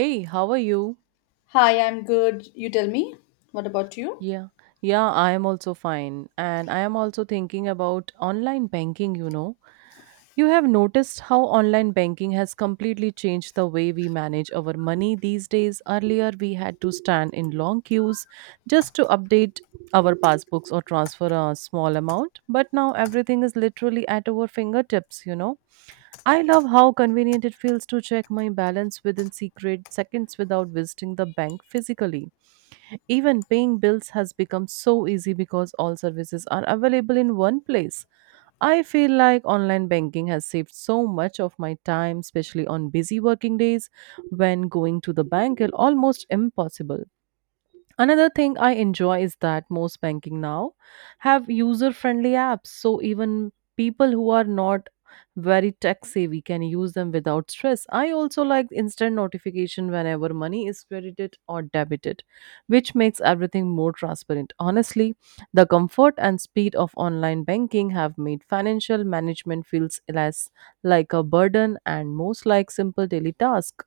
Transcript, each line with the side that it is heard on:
right: Hey, how are you?
left: Hi, I'm good. You tell me. What about you?
right: Yeah, yeah, I am also fine. And I am also thinking about online banking, you know. You have noticed how online banking has completely changed the way we manage our money these days. Earlier, we had to stand in long queues just to update our passbooks or transfer a small amount. But now everything is literally at our fingertips, I love how convenient it feels to check my balance within secret seconds without visiting the bank physically. Even paying bills has become so easy because all services are available in one place. I feel like online banking has saved so much of my time, especially on busy working days when going to the bank is almost impossible. Another thing I enjoy is that most banking now have user friendly apps, so even people who are not very tech savvy can use them without stress. I also like instant notification whenever money is credited or debited, which makes everything more transparent. Honestly, the comfort and speed of online banking have made financial management feels less like a burden and most like simple daily task.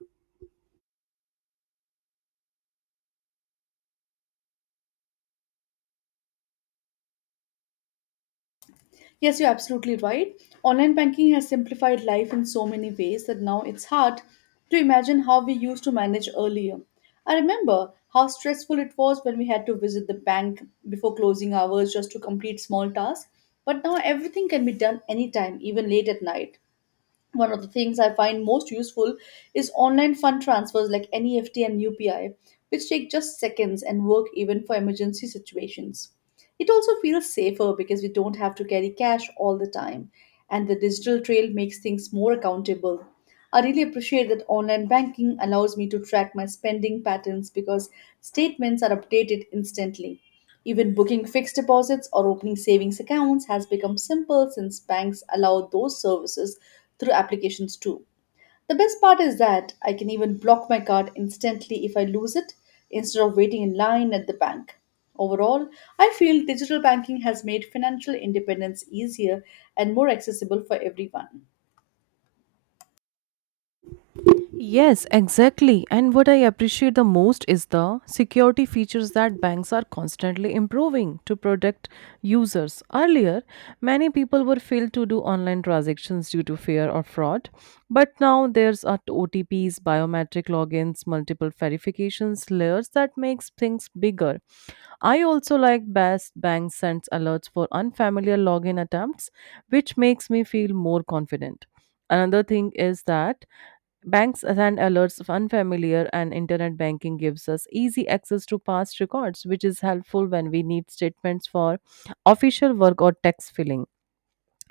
left: Yes, you're absolutely right. Online banking has simplified life in so many ways that now it's hard to imagine how we used to manage earlier. I remember how stressful it was when we had to visit the bank before closing hours just to complete small tasks, but now everything can be done anytime, even late at night. One of the things I find most useful is online fund transfers like NEFT and UPI, which take just seconds and work even for emergency situations. It also feels safer because we don't have to carry cash all the time, and the digital trail makes things more accountable. I really appreciate that online banking allows me to track my spending patterns because statements are updated instantly. Even booking fixed deposits or opening savings accounts has become simple since banks allow those services through applications too. The best part is that I can even block my card instantly if I lose it instead of waiting in line at the bank. Overall, I feel digital banking has made financial independence easier and more accessible for everyone.
right: Yes, exactly. And what I appreciate the most is the security features that banks are constantly improving to protect users. Earlier, many people were failed to do online transactions due to fear or fraud, but now there's a OTPs, biometric logins, multiple verifications layers that makes things bigger. I also like best bank sends alerts for unfamiliar login attempts, which makes me feel more confident. Another thing is that banks send alerts of unfamiliar, and internet banking gives us easy access to past records, which is helpful when we need statements for official work or tax filing.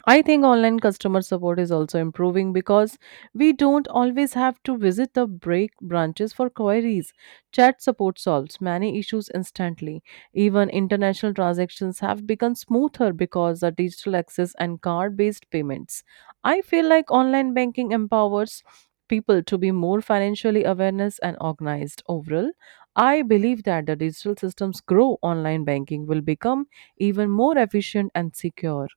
right: I think online customer support is also improving because we don't always have to visit the break branches for queries. Chat support solves many issues instantly. Even international transactions have become smoother because of digital access and card based payments. I feel like online banking empowers people to be more financially awareness and organized overall. I believe that the digital systems grow, online banking will become even more efficient and secure.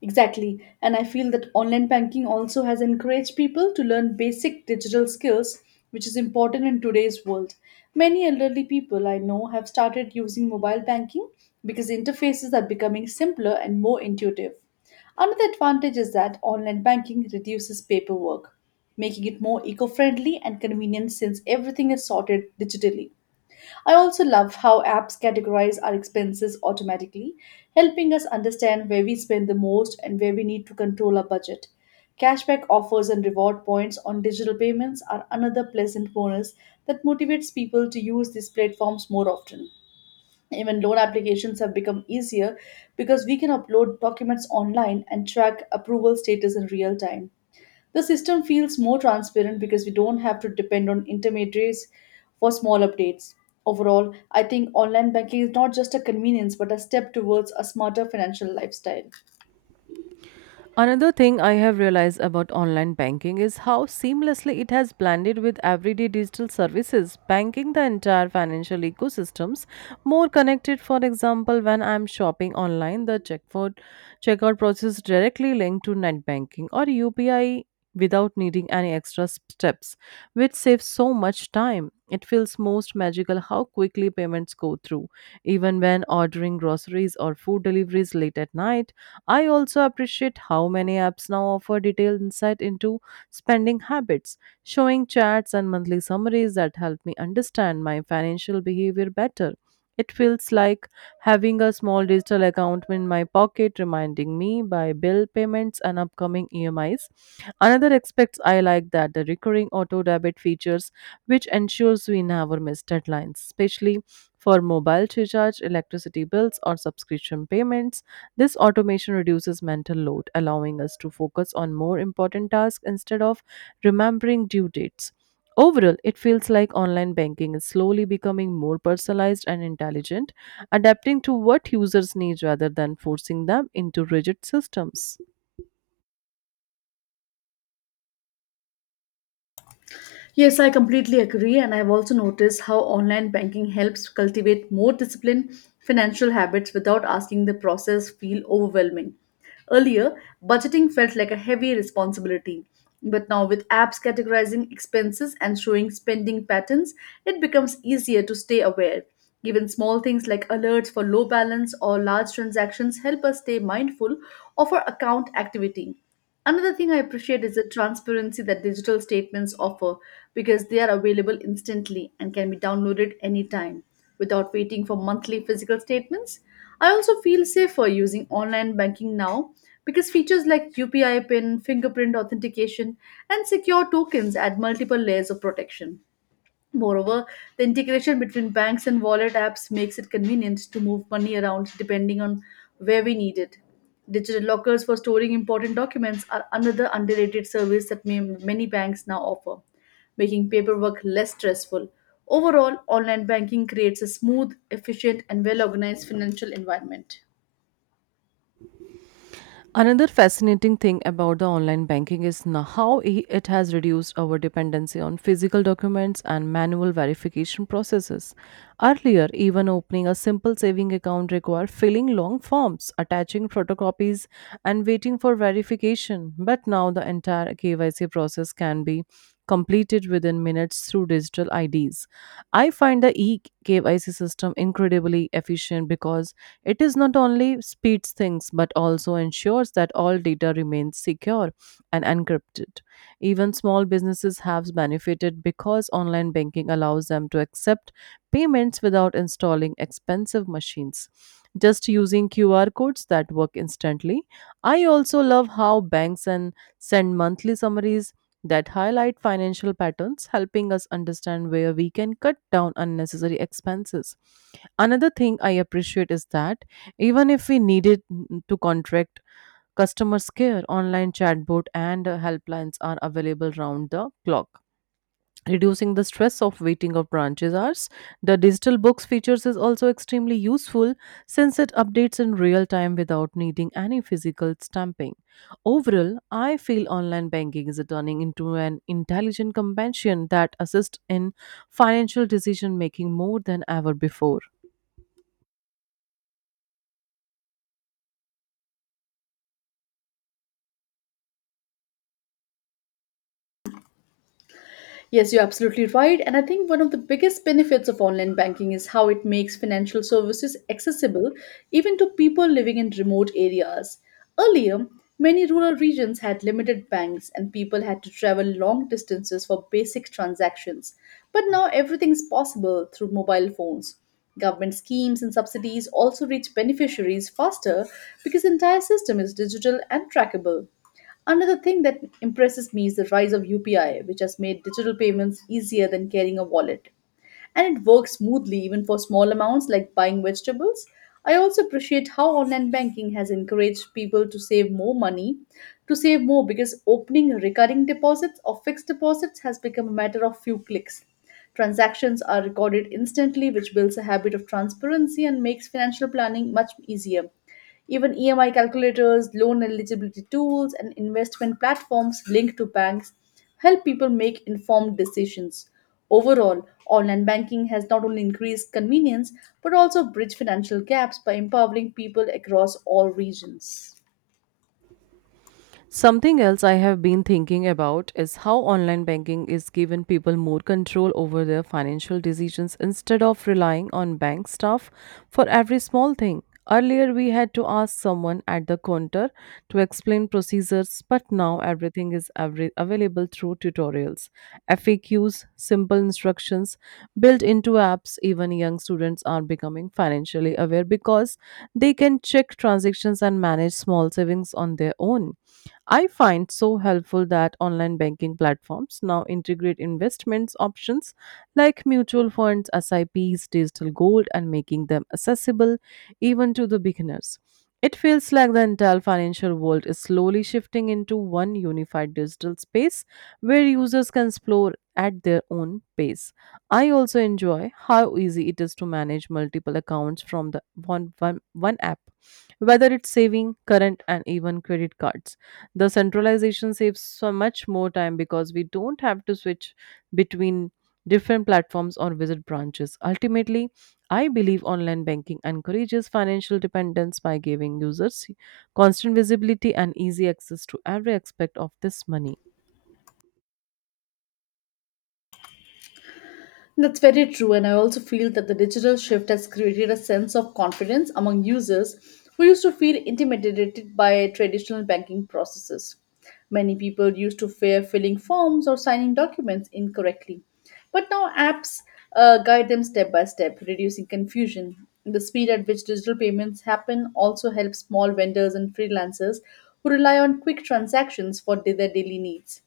left: Exactly. And I feel that online banking also has encouraged people to learn basic digital skills, which is important in today's world. Many elderly people I know have started using mobile banking because interfaces are becoming simpler and more intuitive. Another advantage is that online banking reduces paperwork, making it more eco friendly and convenient since everything is sorted digitally. I also love how apps categorize our expenses automatically, helping us understand where we spend the most and where we need to control our budget. Cashback offers and reward points on digital payments are another pleasant bonus that motivates people to use these platforms more often. Even loan applications have become easier because we can upload documents online and track approval status in real time. The system feels more transparent because we don't have to depend on intermediaries for small updates. Overall, I think online banking is not just a convenience but a step towards a smarter financial lifestyle.
right: Another thing I have realized about online banking is how seamlessly it has blended with everyday digital services, banking the entire financial ecosystems more connected. For example, when I'm shopping online, the checkout process directly linked to net banking or UPI without needing any extra steps, which saves so much time. It feels most magical how quickly payments go through, even when ordering groceries or food deliveries late at night. I also appreciate how many apps now offer detailed insight into spending habits, showing charts and monthly summaries that help me understand my financial behavior better. It feels like having a small digital account in my pocket reminding me by bill payments and upcoming EMIs. Another aspect I like that the recurring auto debit features which ensures we never miss deadlines, especially for mobile recharge, electricity bills, or subscription payments. This automation reduces mental load, allowing us to focus on more important tasks instead of remembering due dates. Overall, it feels like online banking is slowly becoming more personalized and intelligent, adapting to what users need rather than forcing them into rigid systems.
left: Yes, I completely agree, and I've also noticed how online banking helps cultivate more disciplined financial habits without asking the process feel overwhelming. Earlier, budgeting felt like a heavy responsibility, but now with apps categorizing expenses and showing spending patterns, it becomes easier to stay aware. Even small things like alerts for low balance or large transactions help us stay mindful of our account activity. Another thing I appreciate is the transparency that digital statements offer because they are available instantly and can be downloaded anytime without waiting for monthly physical statements. I also feel safer using online banking now because features like UPI PIN, fingerprint authentication, and secure tokens add multiple layers of protection. Moreover, the integration between banks and wallet apps makes it convenient to move money around depending on where we need it. Digital lockers for storing important documents are another underrated service that many banks now offer, making paperwork less stressful. Overall, online banking creates a smooth, efficient, and well organized financial environment.
right: Another fascinating thing about the online banking is now how it has reduced our dependency on physical documents and manual verification processes. Earlier, even opening a simple saving account required filling long forms, attaching photocopies, and waiting for verification clarification, but now the entire KYC process can be completed within minutes through digital IDs. I find the eKYC system incredibly efficient because it is not only speeds things but also ensures that all data remains secure and encrypted. Even small businesses have benefited because online banking allows them to accept payments without installing expensive machines, just using QR codes that work instantly. I also love how banks and send monthly summaries that highlight financial patterns, helping us understand where we can cut down unnecessary expenses. Another thing I appreciate is that even if we needed to contract customers care, online chatbot and helplines are available round the clock, reducing the stress of waiting of branches hours. The digital books features is also extremely useful since it updates in real time without needing any physical stamping. Overall, I feel online banking is turning into an intelligent companion that assists in financial decision making more than ever before.
left: Yes, you're absolutely right. And I think one of the biggest benefits of online banking is how it makes financial services accessible even to people living in remote areas. Earlier, many rural regions had limited banks and people had to travel long distances for basic transactions. But now everything is possible through mobile phones. Government schemes and subsidies also reach beneficiaries faster because the entire system is digital and trackable. Another thing that impresses me is the rise of UPI, which has made digital payments easier than carrying a wallet. And it works smoothly even for small amounts like buying vegetables. I also appreciate how online banking has encouraged people to save more money, to save more because opening recurring deposits or fixed deposits has become a matter of few clicks. Transactions are recorded instantly, which builds a habit of transparency and makes financial planning much easier. Even EMI calculators, loan eligibility tools, and investment platforms linked to banks help people make informed decisions. Overall, online banking has not only increased convenience but also bridged financial gaps by empowering people across all regions.
right: Something else I have been thinking about is how online banking is giving people more control over their financial decisions instead of relying on bank staff for every small thing. Earlier, we had to ask someone at the counter to explain procedures, but now everything is available through tutorials, FAQs, simple instructions built into apps. Even young students are becoming financially aware because they can check transactions and manage small savings on their own. I find so helpful that online banking platforms now integrate investments options like mutual funds, SIPs, digital gold, and making them accessible even to the beginners. It feels like the entire financial world is slowly shifting into one unified digital space where users can explore at their own pace. I also enjoy how easy it is to manage multiple accounts from the one app, whether it's saving, current, and even credit cards. The centralization saves so much more time because we don't have to switch between different platforms or visit branches ultimately. I believe online banking encourages financial dependence by giving users constant visibility and easy access to every aspect of this money.
left: That's very true, and I also feel that the digital shift has created a sense of confidence among users who used to feel intimidated by traditional banking processes. Many people used to fear filling forms or signing documents incorrectly, but now apps guide them step by step, reducing confusion. The speed at which digital payments happen also helps small vendors and freelancers who rely on quick transactions for their daily needs.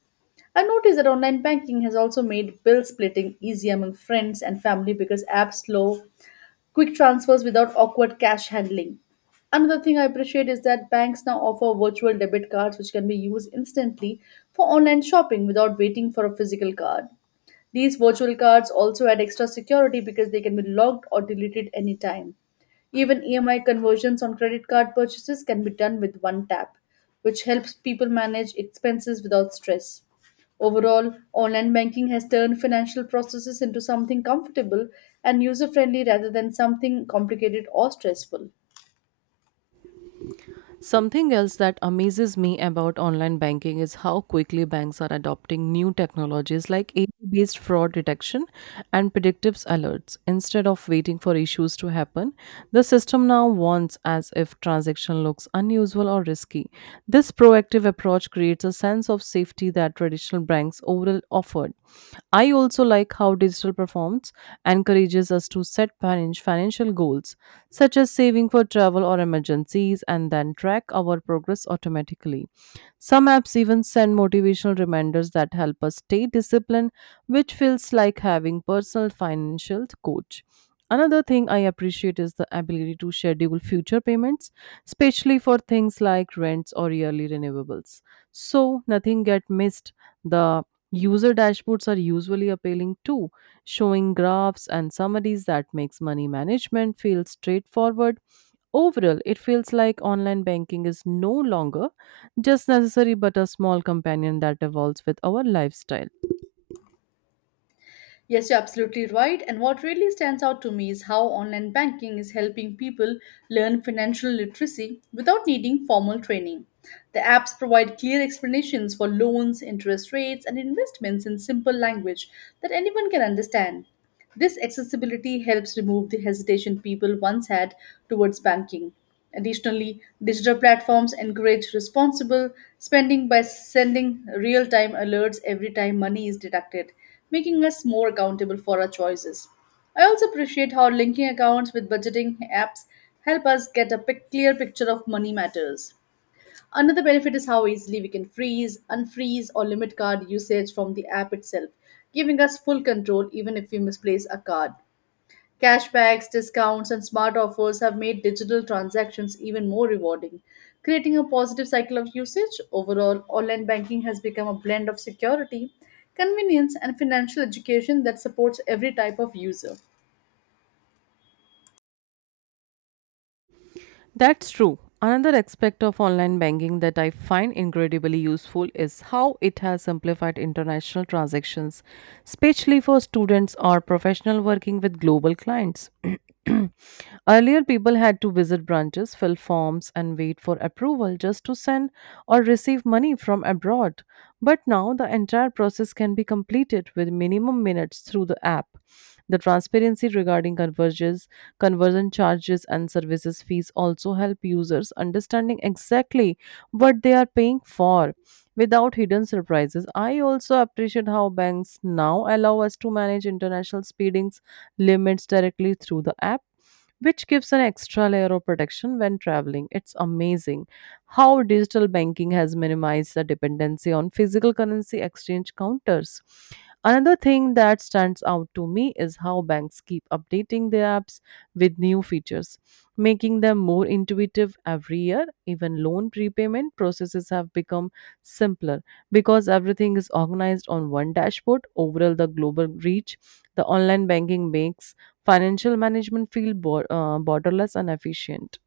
left: I noticed that online banking has also made bill splitting easy among friends and family because apps allow quick transfers without awkward cash handling. Another thing I appreciate is that banks now offer virtual debit cards which can be used instantly for online shopping without waiting for a physical card. These virtual cards also add extra security because they can be locked or deleted anytime. Even EMI conversions on credit card purchases can be done with one tap, which helps people manage expenses without stress. Overall, online banking has turned financial processes into something comfortable and user friendly rather than something complicated or stressful.
right: Something else that amazes me about online banking is how quickly banks are adopting new technologies like AI-based fraud detection and predictive alerts. Instead of waiting for issues to happen, the system now warns as if transaction looks unusual or risky. This proactive approach creates a sense of safety that traditional banks overall offered. I also like how digital performs encourages us to set financial goals, such as saving for travel or emergencies, and then track our progress automatically. Some apps even send motivational reminders that help us stay disciplined, which feels like having personal financial coach. Another thing I appreciate is the ability to schedule future payments, especially for things like rents or yearly renewables. So nothing get missed. The user dashboards are usually appealing too, showing graphs and summaries that makes money management feel straightforward. Overall, it feels like online banking is no longer just necessary but a small companion that evolves with our lifestyle.
left: Yes, you're absolutely right. And what really stands out to me is how online banking is helping people learn financial literacy without needing formal training. The apps provide clear explanations for loans, interest rates, and investments in simple language that anyone can understand. This accessibility helps remove the hesitation people once had towards banking. Additionally, digital platforms encourage responsible spending by sending real time alerts every time money is deducted making us more accountable for our choices. I also appreciate how linking accounts with budgeting apps help us get a clear picture of money matters. Another benefit is how easily we can freeze, unfreeze, or limit card usage from the app itself, giving us full control even if we misplace a card. Cashbacks, discounts, and smart offers have made digital transactions even more rewarding, creating a positive cycle of usage. Overall, online banking has become a blend of security, convenience, and financial education that supports every type of user.
right: That's true. Another aspect of online banking that I find incredibly useful is how it has simplified international transactions, especially for students or professionals working with global clients. Earlier, people had to visit branches, fill forms, and wait for approval just to send or receive money from abroad. But now, the entire process can be completed with minimum minutes through the app. The transparency regarding converges, conversion charges, and services fees also help users understanding exactly what they are paying for without hidden surprises. I also appreciate how banks now allow us to manage international speedings limits directly through the app, which gives an extra layer of protection when traveling. It's amazing how digital banking has minimized the dependency on physical currency exchange counters. Another thing that stands out to me is how banks keep updating their apps with new features, making them more intuitive every year. Even loan prepayment processes have become simpler because everything is organized on one dashboard. Overall, the global reach, the online banking makes financial management feel borderless and efficient.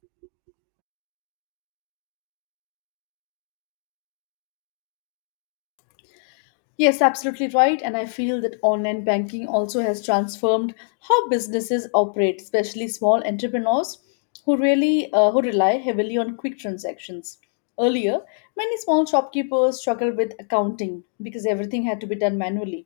left: Yes, absolutely right. And I feel that online banking also has transformed how businesses operate, especially small entrepreneurs who really who rely heavily on quick transactions. Earlier, many small shopkeepers struggled with accounting because everything had to be done manually.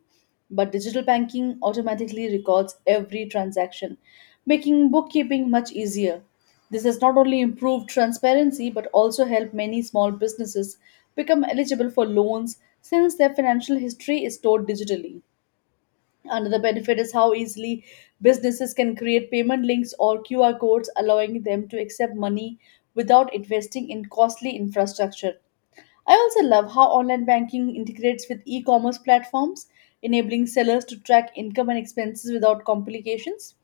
left: But digital banking automatically records every transaction, making bookkeeping much easier. This has not only improved transparency but also helped many small businesses become eligible for loans since their financial history is stored digitally. Another benefit is how easily businesses can create payment links or QR codes, allowing them to accept money without investing in costly infrastructure. I also love how online banking integrates with e commerce platforms, enabling sellers to track income and expenses without complications.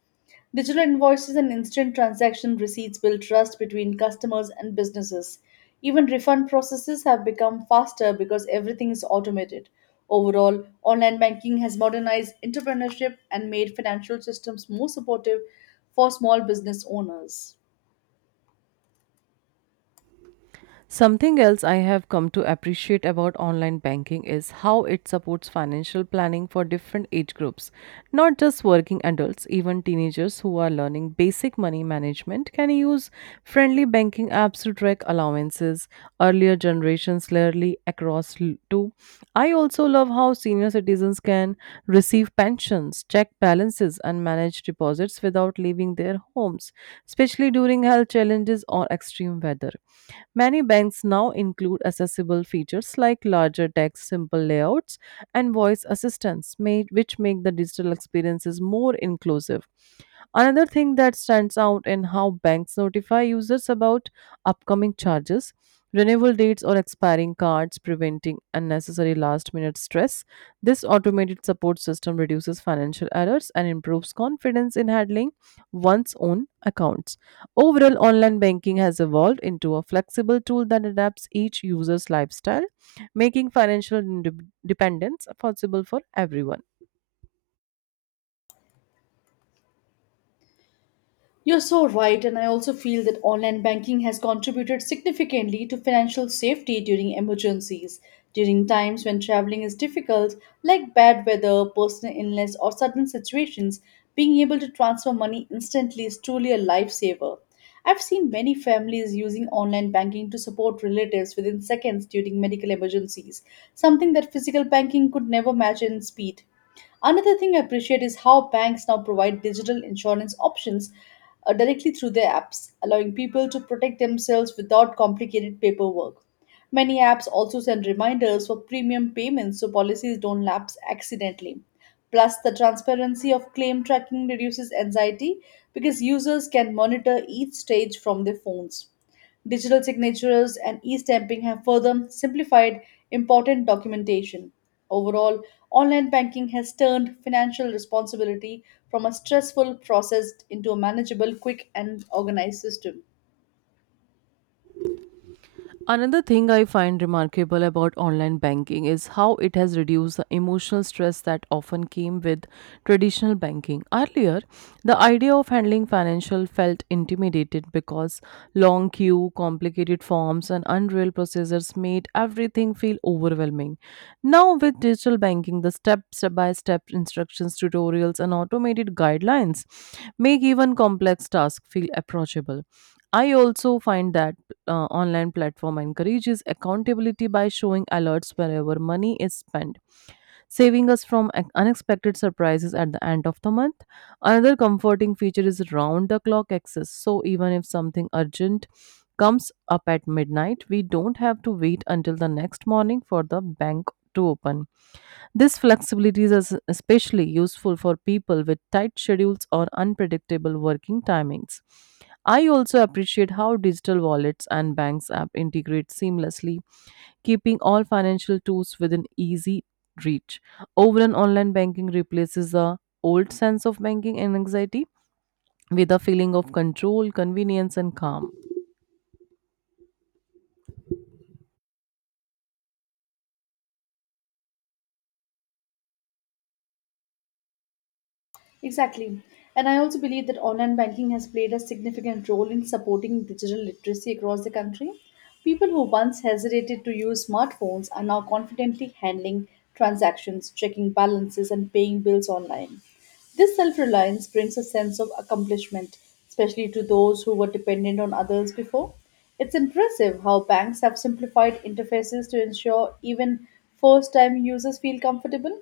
left: Digital invoices and instant transaction receipts build trust between customers and businesses. Even refund processes have become faster because everything is automated. Overall, online banking has modernized entrepreneurship and made financial systems more supportive for small business owners.
right: Something else I have come to appreciate about online banking is how it supports financial planning for different age groups. Not just working adults, even teenagers who are learning basic money management can use friendly banking apps to track allowances, earlier generations clearly across to. I also love how senior citizens can receive pensions, check balances, and manage deposits without leaving their homes, especially during health environmental challenges, or extreme weather. Many banks now include accessible features like larger text, simple layouts, and voice assistance, made, which make the digital experiences more inclusive. Another thing that stands out in how banks notify users about upcoming charges, renewal dates, or expiring cards, preventing unnecessary last minute stress. This automated support system reduces financial errors and improves confidence in handling one's own accounts. Overall, online banking has evolved into a flexible tool that adapts each user's lifestyle, making financial dependence possible for everyone.
left: You're so right, and I also feel that online banking has contributed significantly to financial safety during emergencies. During times when traveling is difficult, like bad weather, personal illness, or sudden situations, being able to transfer money instantly is truly a lifesaver. I've seen many families using online banking to support relatives within seconds during medical emergencies, something that physical banking could never match in speed. Another thing I appreciate is how banks now provide digital insurance options directly through their apps, allowing people to protect themselves without complicated paperwork. Many apps also send reminders for premium payments so policies don't lapse accidentally. Plus, the transparency of claim tracking reduces anxiety because users can monitor each stage from their phones. Digital signatures and e stamping have further simplified important documentation. Overall, online banking has turned financial responsibility from a stressful process into a manageable, quick, and organized system.
right: Another thing I find remarkable about online banking is how it has reduced the emotional stress that often came with traditional banking. Earlier, the idea of handling financial felt intimidated because long queue, complicated forms, and unreal processors made everything feel overwhelming. Now, with digital banking, the step by step instructions, tutorials, and automated guidelines make even complex tasks feel approachable. I also find that online platform encourages accountability by showing alerts wherever money is spent, saving us from unexpected surprises at the end of the month. Another comforting feature is round the clock access. So even if something urgent comes up at midnight, we don't have to wait until the next morning for the bank to open. This flexibility is especially useful for people with tight schedules or unpredictable working timings. I also appreciate how digital wallets and banks app integrate seamlessly, keeping all financial tools within easy reach. Overall, online banking replaces the old sense of banking and anxiety with a feeling of control, convenience, and calm.
left: Exactly. And I also believe that online banking has played a significant role in supporting digital literacy across the country. People who once hesitated to use smartphones are now confidently handling transactions, checking balances, and paying bills online. This self reliance brings a sense of accomplishment, especially to those who were dependent on others before. It's impressive how banks have simplified interfaces to ensure even first time users feel comfortable.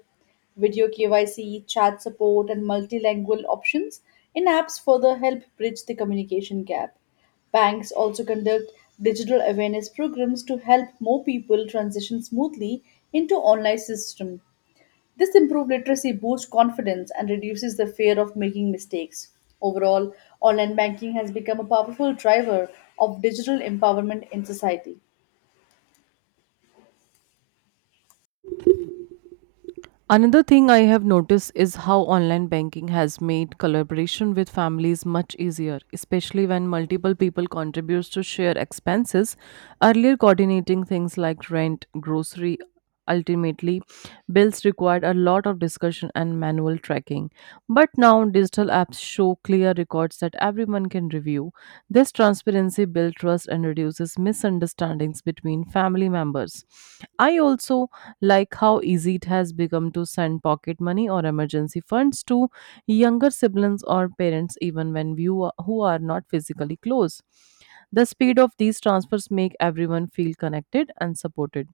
left: Video KYC, chat support, and multilingual options in apps further help bridge the communication gap. Banks also conduct digital awareness programs to help more people transition smoothly into online system. This improved literacy boosts confidence and reduces the fear of making mistakes. Overall, online banking has become a powerful driver of digital empowerment in society.
right: Another thing I have noticed is how online banking has made collaboration with families much easier, especially when multiple people contribute to share expenses. Earlier, coordinating things like rent, grocery, ultimately bills required a lot of discussion and manual tracking. But now digital apps show clear records that everyone can review. This transparency builds trust and reduces misunderstandings between family members. I also like how easy it has become to send pocket money or emergency funds to younger siblings or parents even when you who are not physically close, the speed of these transfers make everyone feel connected and supported.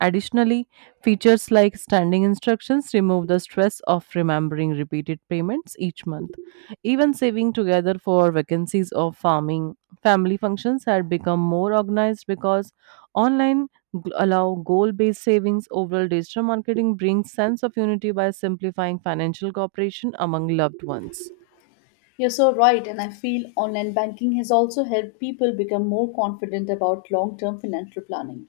right: Additionally, features like standing instructions remove the stress of remembering repeated payments each month. Even saving together for vacancies or farming family functions had become more organized because online allow goal-based savings. Overall, digital marketing brings sense of unity by simplifying financial cooperation among loved ones.
left: You're so right, and I feel online banking has also helped people become more confident about long term financial planning.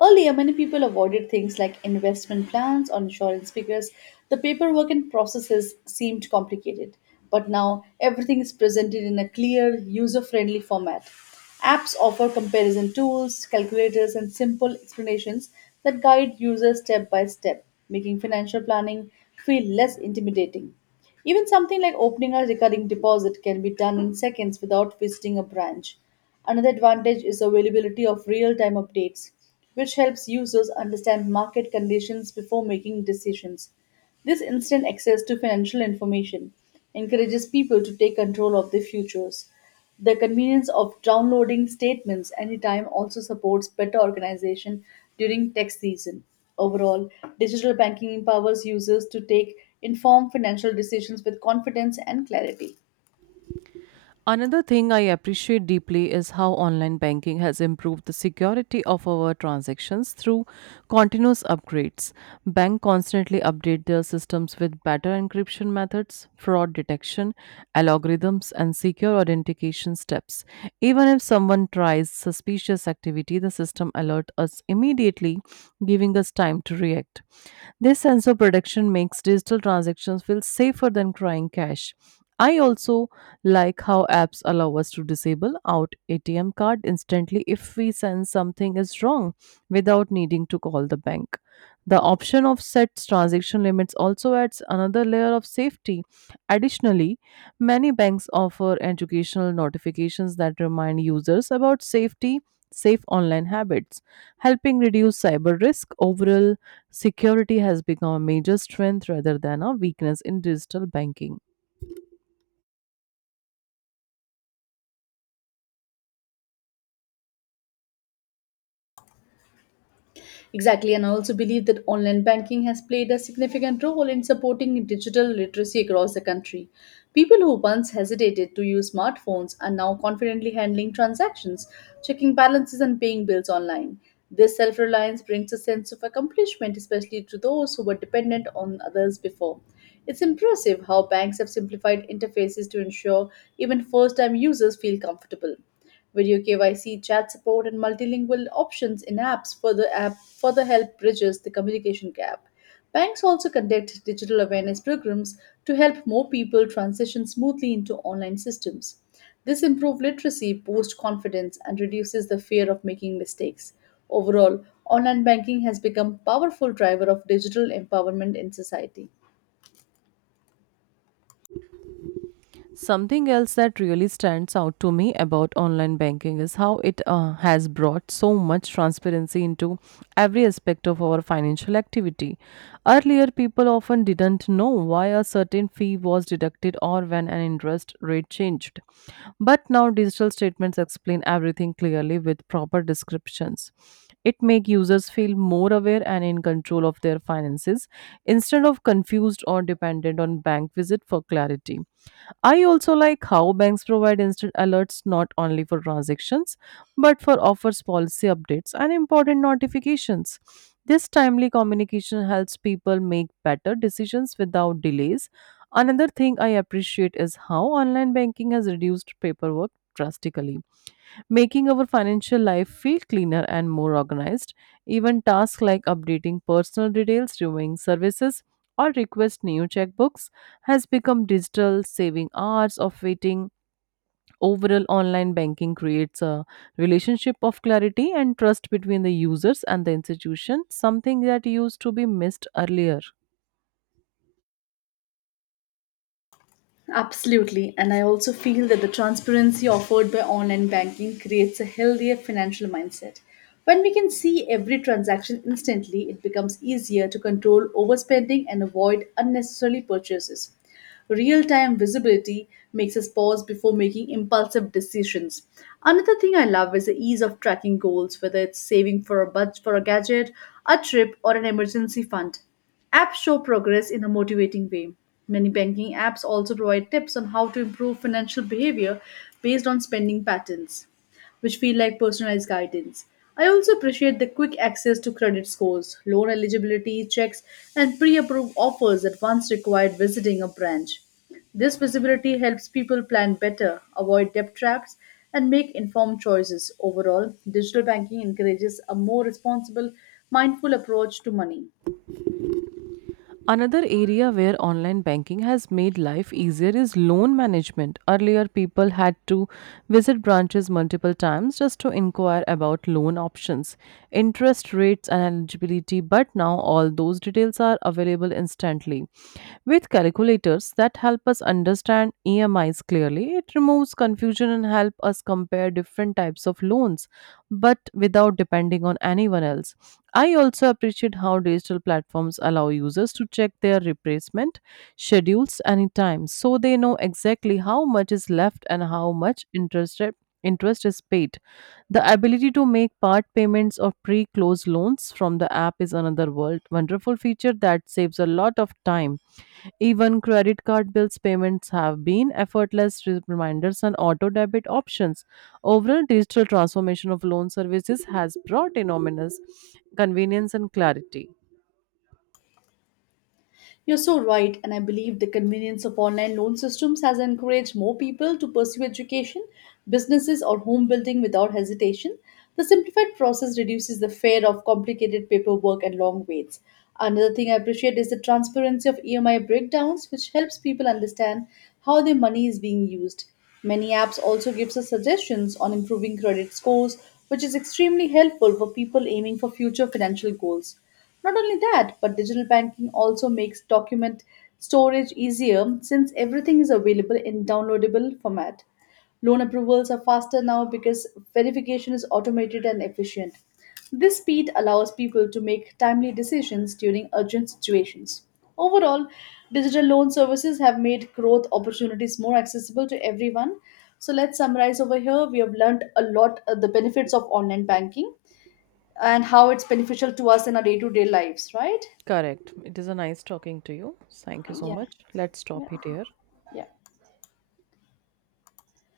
left: Earlier, many people avoided things like investment plans or insurance because the paperwork and processes seemed complicated. But now, everything is presented in a clear, user friendly format. Apps offer comparison tools, calculators, and simple explanations that guide users step by step, making financial planning feel less intimidating. Even something like opening a recurring deposit can be done in seconds without visiting a branch. Another advantage is availability of real time updates, which helps users understand market conditions before making decisions. This instant access to financial information encourages people to take control of their futures. The convenience of downloading statements anytime also supports better organization during tax season. Overall, digital banking empowers users to take informed financial decisions with confidence and clarity.
right: Another thing I appreciate deeply is how online banking has improved the security of our transactions through continuous upgrades. Banks constantly update their systems with better encryption methods, fraud detection, algorithms, and secure authentication steps. Even if someone tries suspicious activity, the system alerts us immediately, giving us time to react. This sense of protection makes digital transactions feel safer than crying cash. I also like how apps allow us to disable out ATM card instantly if we sense something is wrong without needing to call the bank. The option of set transaction limits also adds another layer of safety. Additionally, many banks offer educational notifications that remind users about safety, safe online habits, helping reduce cyber risk. Overall, security has become a major strength rather than a weakness in digital banking.
left: Exactly, and I also believe that online banking has played a significant role in supporting digital literacy across the country. People who once hesitated to use smartphones are now confidently handling transactions, checking balances, and paying bills online. This self reliance brings a sense of accomplishment, especially to those who were dependent on others before. It's impressive how banks have simplified interfaces to ensure even first time users feel comfortable. Video KYC, chat support, and multilingual options in apps further help bridges the communication gap. Banks also conduct digital awareness programs to help more people transition smoothly into online systems. This improves literacy, boosts confidence, and reduces the fear of making mistakes. Overall, online banking has become a powerful driver of digital empowerment in society.
right: Something else that really stands out to me about online banking is how it has brought so much transparency into every aspect of our financial activity. Earlier, people often didn't know why a certain fee was deducted or when an interest rate changed. But now, digital statements explain everything clearly with proper descriptions. It makes users feel more aware and in control of their finances instead of confused or dependent on bank visit for clarity. I also like how banks provide instant alerts not only for transactions but for offers, policy updates, and important notifications. This timely communication helps people make better decisions without delays. Another thing I appreciate is how online banking has reduced paperwork drastically, making our financial life feel cleaner and more organized. Even tasks like updating personal details, reviewing services, or request new checkbooks has become digital, saving hours of waiting. Overall, online banking creates a relationship of clarity and trust between the users and the institution, something that used to be missed earlier.
left: Absolutely. And I also feel that the transparency offered by online banking creates a healthier financial mindset. When we can see every transaction instantly, it becomes easier to control overspending and avoid unnecessary purchases. Real time visibility makes us pause before making impulsive decisions. Another thing I love is the ease of tracking goals, whether it's saving for a budget for a gadget, a trip, or an emergency fund. Apps show progress in a motivating way. Many banking apps also provide tips on how to improve financial behavior based on spending patterns, which feel like personalized guidance. I also appreciate the quick access to credit scores, loan eligibility checks, and pre approved offers that once required visiting a branch. This visibility helps people plan better, avoid debt traps, and make informed choices. Overall, digital banking encourages a more responsible, mindful approach to money.
right: Another area where online banking has made life easier is loan management. Earlier, people had to visit branches multiple times just to inquire about loan options, interest rates, and eligibility, but now all those details are available instantly. With calculators that help us understand EMIs clearly, it removes confusion and help us compare different types of loans, but without depending on anyone else. I also appreciate how digital platforms allow users to check their replacement schedules anytime so they know exactly how much is left and how much interest is paid. The ability to make part payments or pre-close loans from the app is another world wonderful feature that saves a lot of time. Even credit card bills payments have been effortless reminders and auto debit options. Overall, digital transformation of loan services has brought enormous convenience and clarity.
left: You're so right, and I believe the convenience of online loan systems has encouraged more people to pursue education, businesses, or home building without hesitation. The simplified process reduces the fear of complicated paperwork and long waits. Another thing I appreciate is the transparency of EMI breakdowns, which helps people understand how their money is being used. Many apps also gives us suggestions on improving credit scores, which is extremely helpful for people aiming for future financial goals. Not only that, but digital banking also makes document storage easier since everything is available in downloadable format. Loan approvals are faster now because verification is automated and efficient. This speed allows people to make timely decisions during urgent situations. Overall, digital loan services have made growth opportunities more accessible to everyone. So let's summarize over here. We have learned a lot, the benefits of online banking and how it's beneficial to us in our day-to-day lives, right?
right: Correct. It is a nice talking to you. Thank you so
left: Yeah.
right: much. Let's stop
left: Yeah.
right: it here.
left: Yeah.